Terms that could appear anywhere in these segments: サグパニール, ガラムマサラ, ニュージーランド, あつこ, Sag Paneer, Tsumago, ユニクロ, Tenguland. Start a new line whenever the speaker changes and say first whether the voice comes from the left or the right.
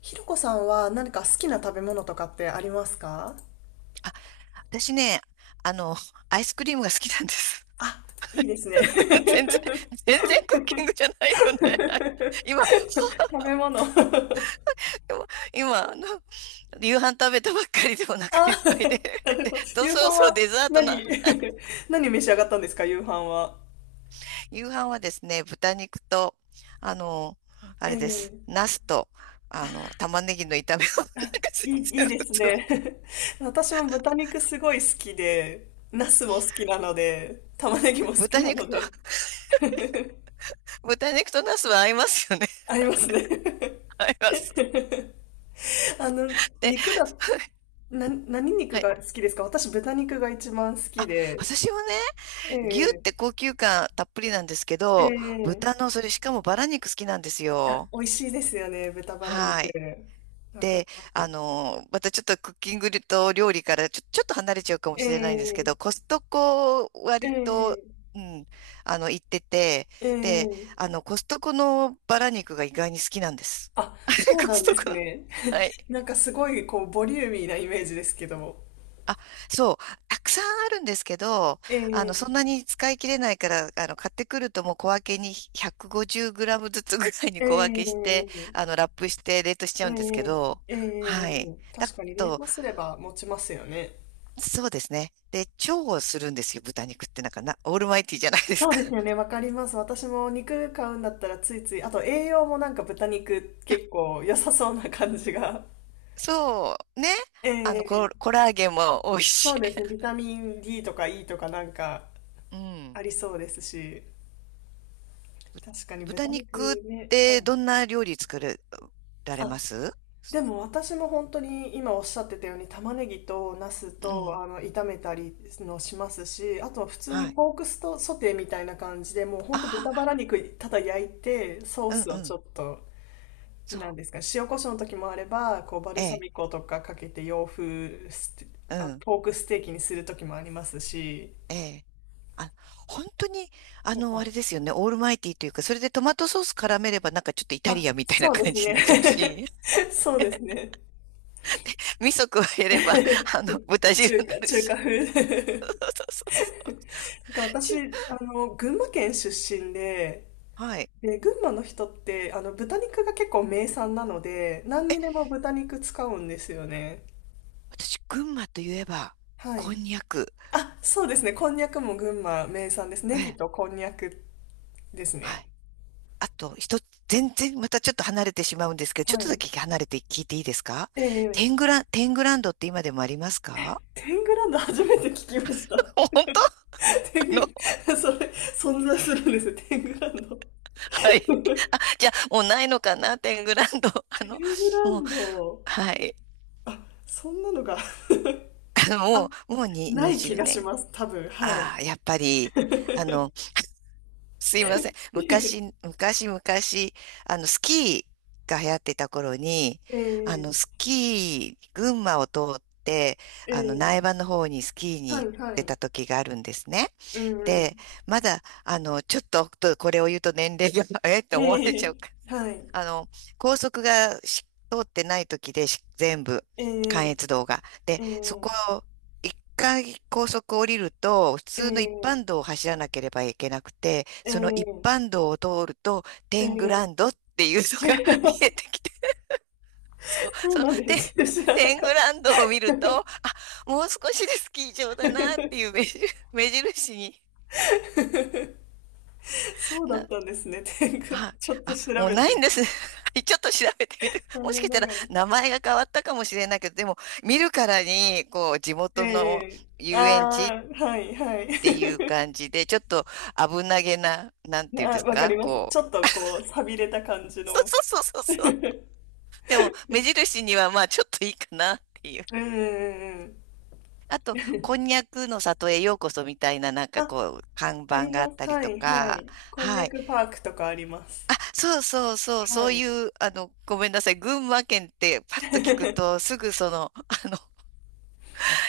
left: ひろこさんは何か好きな食べ物とかってありますか？
right: 私ね、あの、アイスクリームが好きなんです。
left: あ、いいですね。
right: 全然、全然クッキングじゃないよね。今、
left: 食べ物。
right: 今、夕飯食べたばっかりでお腹
left: あ、
right: いっぱいで。
left: な る
right: で、
left: ほど。
right: と
left: 夕
right: そろ
left: 飯
right: そろ
left: は
right: デザート
left: 何？
right: な。
left: 何召し上がったんですか、夕飯は。
right: 夕飯はですね、豚肉と、あの、あ
left: え
right: れです。
left: え、
right: ナスと、玉ねぎの炒め物。なんか全
left: いい、いい
right: 然
left: で
right: 普
left: す
right: 通
left: ね。
right: の。
left: 私も豚肉すごい好きで、ナスも好きなので、玉ねぎも好き
right: 豚
left: な
right: 肉
left: の
right: と、
left: で、
right: 豚肉とナスは合いますよね。
left: ありますね。
right: 合います。
left: あの、
right: で、
left: 肉だ、な、何
right: は
left: 肉
right: い。
left: が好きですか？私、豚肉が一番好きで。
right: 私はね、
left: え
right: 牛っ
left: え、
right: て高級感たっぷりなんですけ
left: え
right: ど、
left: え、
right: 豚のそれしかもバラ肉好きなんです
left: あ、
right: よ。
left: 美味しいですよね、豚バラ肉。
right: はい。
left: わかり
right: で、
left: ます。
right: またちょっとクッキングと料理からちょっと離れちゃうかも
left: え
right: しれないんですけど、
left: え、
right: コストコ
left: え
right: 割と、
left: え、
right: うん、行ってて、
left: え
right: で、
left: え。
right: コストコのバラ肉が意外に好きなんです。
left: あ、そ う
right: コ
left: な
right: ス
left: ん
right: ト
left: です
right: コの。
left: ね。
right: はい。
left: なんかすごい、こう、ボリューミーなイメージですけども。
right: あ、そう、たくさんあるんですけど、
left: ええ、
right: そんなに使い切れないから、買ってくるともう小分けに150グラムずつぐらいに
left: え
right: 小分けして、
left: え、
right: ラップして冷凍しち
left: え
right: ゃうんですけど、
left: え、ええ。
right: はい。だ
left: 確かに冷
right: と、
left: 凍すれば持ちますよね。
right: そうですね。で、調をするんですよ。豚肉ってなんかな、オールマイティーじゃないです
left: そう
right: か。
left: ですよ ね、わかります。私も肉買うんだったらついつい、あと栄養もなんか豚肉結構良さそうな感じが。
right: そう、ね。
left: ええ、
right: コラーゲンも多いし。
left: そうですね。ビタミン D とか E とかなんか
right: うん。
left: ありそうですし、確かに豚
right: 豚
left: 肉
right: 肉っ
left: ね、は
right: て
left: い。
right: どんな料理作れられま
left: あ、
right: す？
left: でも私も本当に今おっしゃってたように玉ねぎとナス
right: う
left: と
right: ん。
left: 炒めたりのしますし、あと普通に
right: はい。
left: ポークストソテーみたいな感じでもう本当豚バ
right: あ
left: ラ肉ただ焼いてソー
right: あ、
left: ス
right: うん
left: を
right: う
left: ち
right: ん。
left: ょっと。
right: そ
left: なん
right: う。
left: ですか、塩コショウの時もあれば、こうバル
right: え
left: サ
right: え、
left: ミコとかかけて洋風ステ、
right: う
left: あ、
right: ん、
left: ポークステーキにする時もありますし、
right: ええ。あ、本当に、
left: と
right: あ
left: か。
right: れですよね。オールマイティーというか、それでトマトソース絡めれば、なんかちょっとイタ
left: あ、
right: リアンみたいな
left: そうで
right: 感
left: す
right: じ
left: ね。
right: になっちゃうし、
left: そうですね。
right: 味噌加えれば、豚 汁
left: 中
right: に
left: 華、
right: なる
left: 中華
right: し。そう
left: 風。
right: そうそう。
left: なんか
right: ち
left: 私、
right: ゅ
left: 群馬県出身で、
right: はい。
left: で、群馬の人って、豚肉が結構名産なので、何にでも豚肉使うんですよね。
right: 私、群馬といえば、
left: は
right: こん
left: い。
right: にゃく。
left: あ、そうですね。こんにゃくも群馬名産です。ネ
right: え
left: ギ
right: え、
left: とこんにゃくです
right: は
left: ね。
right: い。あと、一つ、全然またちょっと離れてしまうんですけど、ちょっ
left: は
right: と
left: い。
right: だけ離れて聞いていいですか？
left: ええ、
right: テングランドって今でもありますか？
left: テングランド初めて聞きました。
right: 本当あ
left: テング
right: の
left: ラ、それ、存在するんですよ、テングランド。
right: はい。あ、じゃあ、もうないのかな、テングランド。あ
left: テ
right: の、
left: ングラ
right: もう、
left: ンド、
right: はい。
left: あ、そんなのが、
right: あの、
left: あ、
right: もう、もうに
left: ない
right: 20
left: 気がし
right: 年。
left: ます、多分、はい。
right: ああ、やっぱり、あ の、すいません。昔、昔、昔、スキーが流行ってた頃に、あの、
left: ええ、
right: スキー、群馬を通って、
left: え
right: 苗
left: え、
right: 場の方にスキーに
left: は
right: 行っ
left: い、は
right: て
left: い。
right: た時があるんですね。
left: うんう
right: で、
left: ん。
right: まだ、あの、ちょっと、これを言うと年齢が、えって思われ
left: え
right: ちゃう
left: え、
right: か
left: はい。
right: あの、高速がし通ってない時でし全部、関
left: え
right: 越道が。で、
left: え、え
right: そ
left: え、
right: こ、一回高速降りると、普
left: え
right: 通の一
left: え、
right: 般道を走らなければいけなくて、その一
left: え
right: 般道を通ると、
left: え、
right: テング
left: え
right: ラン
left: え。
right: ドっていうのが 見えて きて、そう、
left: そうなんです。知らな
right: テン
left: かっ
right: グランドを見ると、あ、もう少しでスキー場だなって
left: た。
right: いう目印、目印に
left: そうだっ
right: な
left: たんですね、テングラ
right: はい。
left: ちょっと
right: あ、
left: 調
right: もう
left: べ
right: な
left: て
right: い
left: み
right: んです
left: て。
right: ね。はい、ちょっと調べてみて。
left: 残
right: もしか
left: 念
right: し
left: な
right: た
left: が
right: ら
left: ら。
right: 名前が変わったかもしれないけど、でも見るからに、こう、地
left: え
right: 元の
left: え、
right: 遊園地っ
left: ああー、はいはい。
right: ていう感じで、ちょっと危なげな、なん ていうんで
left: あ、
right: す
left: わか
right: か、
left: ります。ち
right: こ
left: ょっ
right: う。
left: とこう、寂れた感じ
right: そう
left: の。
right: そうそうそう
left: う
right: そう。
left: ん
right: でも、目印にはまあ、ちょっといいかなっていう。
left: うんうん。
right: あと、こ んにゃくの里へようこそみたいな、なんか
left: あ、
right: こう、看
left: あ
right: 板
left: り
right: があ
left: ま
right: っ
left: す。
right: たり
left: は
right: と
left: いは
right: か、
left: い。こんに
right: は
left: ゃ
right: い。
left: くパークとかあります。
right: あ、そうそうそう、そ
left: は
right: う
left: い。
right: いう、ごめんなさい。群馬県ってパッと聞くと、すぐその、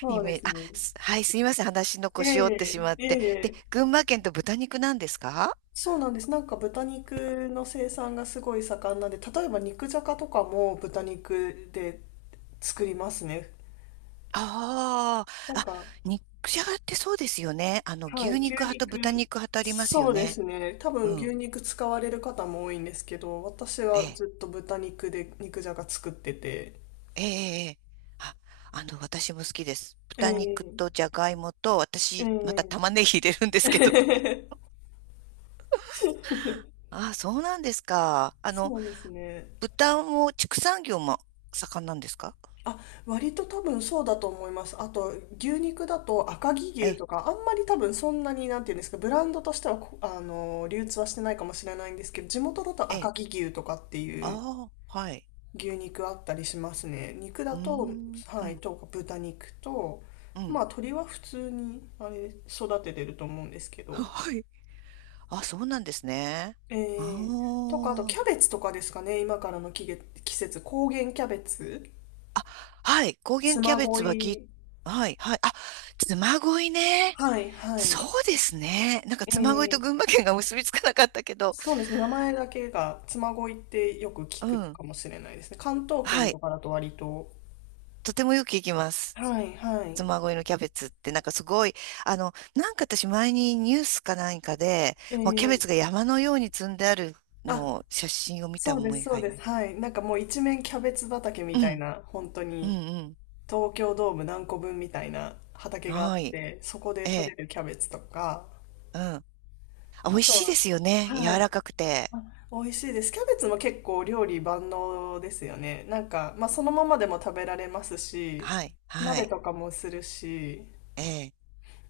left: そ
right: イ
left: うで
right: メージ、
left: す
right: あ、
left: ね。
right: すはい、すいません。話の腰折って
left: え
right: しまっ
left: え、
right: て。で、
left: ええ、
right: 群馬県と豚肉なんですか？
left: そうなんです。なんか豚肉の生産がすごい盛んなんで、例えば肉じゃがとかも豚肉で作りますね。
right: ああ
left: なん
right: あ、
left: か、
right: 肉じゃがってそうですよね。あの、
left: は
right: 牛
left: い、牛
right: 肉派と
left: 肉、
right: 豚肉派とありますよ
left: そうで
right: ね。
left: すね。多
right: う
left: 分牛
right: ん。
left: 肉使われる方も多いんですけど、私
right: え
left: は
right: え、
left: ずっと豚肉で肉じゃが作ってて。
right: ええ、ええ。あ、私も好きです。豚肉
left: ええ、
right: とじゃがいもと、私、また
left: え
right: 玉ねぎ入れるんですけど。
left: え。
right: ああ、そうなんですか。
left: そうですね。
right: 豚も畜産業も盛んなんですか？
left: あ、割と多分そうだと思います。あと、牛肉だと赤城
right: え
left: 牛
right: え、
left: とか、あんまり多分そんなに、なんていうんですか、ブランドとしてはこ、流通はしてないかもしれないんですけど、地元だと
right: え
left: 赤
right: え、
left: 城牛とかっていう
right: ああ、はい。
left: 牛肉あったりしますね。肉だ
right: うー
left: と、
right: ん、う
left: はい、
right: ん、
left: とか豚肉と、
right: う
left: ま
right: ん。
left: あ、鶏は普通に、あれ、育ててると思うんですけ ど。
right: はい。あ、そうなんですね。
left: えー、とか、あと
right: あ
left: キ
right: あ。
left: ャベツとかですかね、今からの季節、高原キャベツ、
right: あ、はい。高原キャ
left: 嬬
right: ベツはき、
left: 恋、
right: はい、はい。あ、嬬恋ね。
left: はい、はい。
right: そうですね。なんか
left: え
right: 嬬恋と
left: ー、
right: 群馬県が結びつかなかったけど。
left: そうですね。名前だけが妻恋ってよく聞
right: う
left: く
right: ん。
left: かもしれないですね。関東
right: は
left: 圏と
right: い。
left: かだと割と。
right: とてもよく行きます。
left: はい、は
right: ご
left: い。
right: 恋のキャベツってなんかすごい、なんか私前にニュースか何かで、
left: え
right: もうキャベ
left: ー、
right: ツが山のように積んである
left: あ、
right: のを写真を見た
left: そうで
right: 思
left: す、
right: い
left: そう
right: があ
left: で
right: り。
left: す。はい。なんかもう一面キャベツ畑み
right: う
left: たい
right: ん、
left: な、本当
right: うん、
left: に
right: うん。
left: 東京ドーム何個分みたいな畑があ
right: は
left: っ
right: い。
left: て、そこで
right: え
left: 採れ
right: え、
left: るキャベツとか、
right: うん。あ、美
left: あ
right: 味
left: と
right: しいで
left: は、
right: すよね。
left: は
right: 柔
left: い。
right: らかくて。
left: あ、美味しいです。キャベツも結構料理万能ですよね。なんか、まあそのままでも食べられますし、
right: はい、は
left: 鍋
right: い。
left: とかもするし、
right: ええ。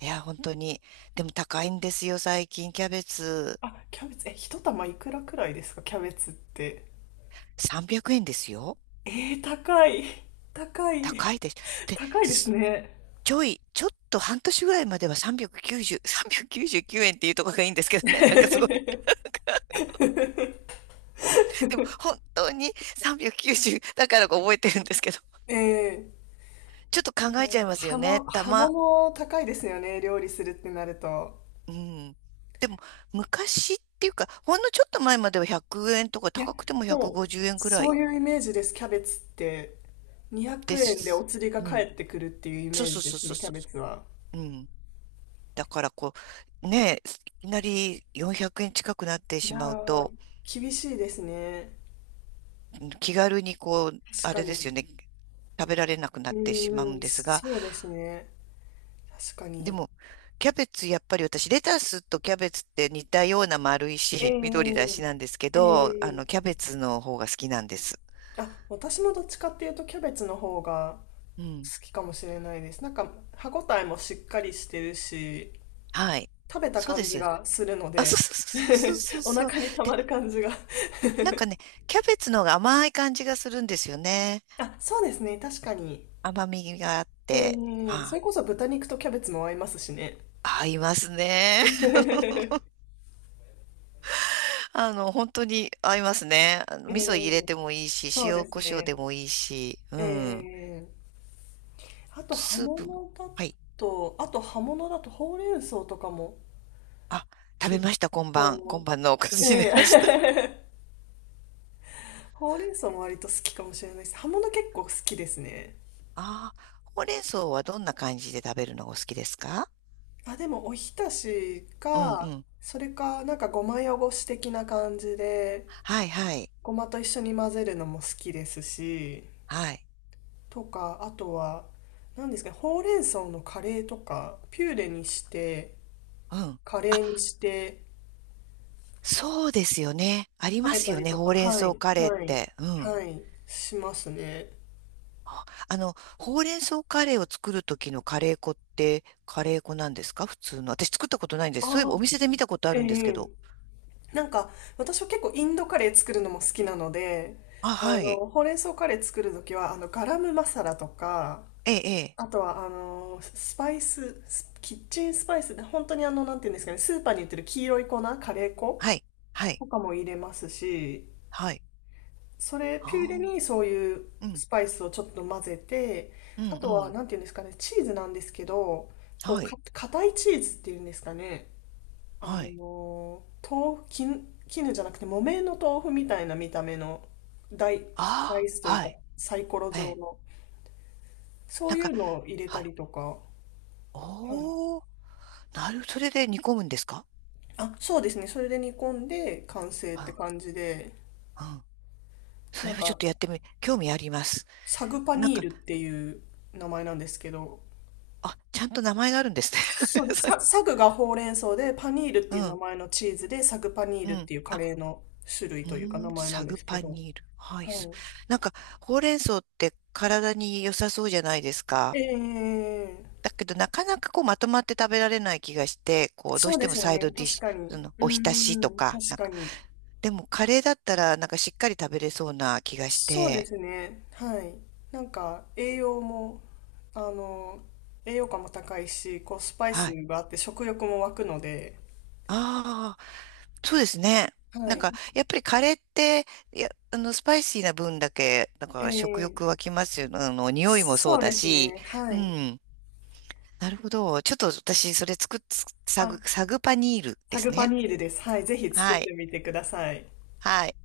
right: いや、本当に。でも高いんですよ、最近。キャベツ。
left: あ、キャベツ、え、一玉いくらくらいですか、キャベツって。
right: 300円ですよ。
left: えー、高い。高
right: 高
left: い。
right: いです。で、
left: 高いです
right: す
left: ね。
right: ちょっと半年ぐらいまでは390、399円っていうところがいいんですけどね。なんかすごい でも本当に390だからか覚えてるんですけど、
left: ええ、
right: ちょっと
left: え
right: 考
left: ー、
right: えちゃいますよ
left: 葉も、
right: ね。た
left: 葉
right: ま、
left: 物高いですよね、料理するってなると。
right: うん。でも昔っていうか、ほんのちょっと前までは100円とか
left: いや、
right: 高くても
left: もう、
right: 150円くごじゅうえんくら
left: そ
right: い
left: ういうイメージです、キャベツって。200
right: で
left: 円でお
right: す。
left: 釣りが
right: うん。
left: 返ってくるっていうイ
right: そ
left: メ
right: う
left: ー
right: そ
left: ジ
right: う
left: で
right: そう
left: す
right: そ
left: ね、
right: う
left: キャ
right: そ
left: ベツは。
right: う。うん。だからこう、ねえ、いきなり400円近くなって
left: い
right: し
left: や
right: まう
left: ー、
right: と、
left: 厳しいですね。
right: うん、気軽にこう、あ
left: 確か
right: れです
left: に。
right: よね、食べられなくなってしまう
left: う
right: ん
left: ーん、
right: ですが、
left: そうですね。確か
right: で
left: に。
right: も、キャベツ、やっぱり私、レタスとキャベツって似たような丸いし、緑だ
left: え
right: しなんですけ
left: え、
right: ど、
left: ええ、
right: キャベツの方が好きなんです。
left: あ、私もどっちかっていうとキャベツの方が
right: うん。
left: 好きかもしれないです。なんか歯ごたえもしっかりしてるし、
right: はい。
left: 食べた
right: そうで
left: 感
right: す
left: じ
right: よ。
left: がするの
right: あ、そう
left: で、
right: そうそうそうそ う
left: お
right: そう。
left: 腹にた
right: で、
left: まる感じが。
right: なんかね、キャベツの方が甘い感じがするんですよね。
left: あ、そうですね、確かに。
right: 甘みがあっ
left: え
right: て。
left: え、そ
right: は
left: れこ
right: い。
left: そ豚肉とキャベツも合いますしね。
right: 合いますね。本当に合いますね。あの
left: え
right: 味
left: え、
right: 噌入れてもいいし、
left: そう
right: 塩
left: です
right: コショウ
left: ね。
right: でもいいし、うん。
left: ええ、あと葉
right: スープも、
left: 物だ
right: はい。
left: と、あと葉物だとほうれん草とかも
right: あ、食べ
left: 結
right: ました、今晩。今晩のおかず
left: 構、
right: に
left: え
right: 出
left: え、
right: ました。
left: ほうれん草も割と好きかもしれないです。葉物結構好きですね。
right: ああ、ほうれん草はどんな感じで食べるのがお好きですか？
left: あ、でもおひたし
right: うんう
left: か、
right: ん。
left: それかなんかごま汚し的な感じで、
right: はいはい。
left: ごまと一緒に混ぜるのも好きですし、
right: はい。
left: とか、あとは、何ですかね、ほうれん草のカレーとか、ピューレにして、
right: うん。
left: カレーに
right: あ、
left: して
right: そうですよね。あり
left: 食
right: ま
left: べ
right: す
left: た
right: よ
left: り
right: ね、
left: と
right: ほ
left: か、
right: うれん
left: はい、
right: 草カレーっ
left: はい、
right: て。うん。
left: はい、しますね。
right: ああの、ほうれん草カレーを作る時のカレー粉って、カレー粉なんですか普通の。私作ったことないんです。そういえ
left: あ
right: ばお
left: あ、
right: 店で見たことあ
left: え
right: るんですけ
left: え、
right: ど。
left: なんか、私は結構インドカレー作るのも好きなので、
right: あ、はい。
left: ほうれん草カレー作るときは、ガラムマサラとか、
right: ええ、ええ。
left: あとは、スキッチンスパイスで、本当になんていうんですかね、スーパーに売ってる黄色い粉、カレー粉
right: はい。はい。
left: とかも入れますし、
right: はい。
left: それ、ピューレ
right: あ
left: にそういう
right: あ。うん。
left: スパイスをちょっと混ぜて、
right: うん、
left: あ
right: う
left: とは、
right: ん。
left: なんていうんですかね、チーズなんですけど、
right: はい。
left: 硬いチーズっていうんですかね、あ
right: はい。
left: の、豆腐、絹、絹じゃなくて木綿の豆腐みたいな見た目の大、ダ
right: あ
left: イスと
right: あ、
left: いう
right: は
left: か
right: い。
left: サイコロ
right: え
left: 状
right: え。
left: の、そ
right: な
left: う
right: ん
left: い
right: か、
left: うのを入れ
right: は
left: た
right: い。
left: りとか、はい。
right: おー、なる、それで煮込むんですか？
left: あ、そうですね。それで煮込んで完成っ
right: う
left: て
right: ん、
left: 感じで、
right: うん。そ
left: な
right: れ
left: ん
right: はちょっ
left: か、
right: とやってみ、興味あります。
left: サグパ
right: なん
left: ニー
right: か、
left: ルっていう名前なんですけど、
right: あ、ちゃんと名前があるんですね。
left: そうです。サグがほうれん草で、パニールっ て
right: う
left: いう名
right: ん、
left: 前のチーズで、サグパニー
right: う
left: ルっ
right: ん。
left: ていうカ
right: あ、
left: レーの種類
right: うー
left: というか名
right: ん、
left: 前な
right: サ
left: んで
right: グ
left: すけ
right: パ
left: ど、
right: ニール。はい。
left: は
right: すなんか、ほうれん草って体に良さそうじゃないですか。
left: い。ええ、
right: だけど、なかなかこう、まとまって食べられない気がして、こう、どう
left: そう
right: し
left: で
right: ても
left: すよ
right: サイ
left: ね。
right: ドディッ
left: 確
right: シュ、
left: か
right: そ
left: に。
right: の、
left: うん
right: お浸
left: う
right: し
left: んう
right: と
left: ん。
right: か、
left: 確
right: なん
left: か
right: か、
left: に。
right: でも、カレーだったら、なんかしっかり食べれそうな気がし
left: そうで
right: て、
left: すね。はい。なんか、栄養も、あの、栄養価も高いし、こう、スパイ
right: は
left: ス
right: い。
left: があって食欲も湧くので、
right: ああ、そうですね。な
left: は
right: ん
left: い。
right: か、やっぱりカレーって、いや、スパイシーな分だけ、なん
left: え
right: か食
left: ー、
right: 欲湧きますよね。あの、匂いもそう
left: そう
right: だ
left: です
right: し、
left: ね。は
right: う
left: い。
right: ん。なるほど。ちょっと私、それ作っ、
left: あ、
right: サグパニールで
left: タ
right: す
left: グパ
right: ね。
left: ニールです。はい。ぜひ作っ
right: は
left: て
right: い。
left: みてください。
right: はい。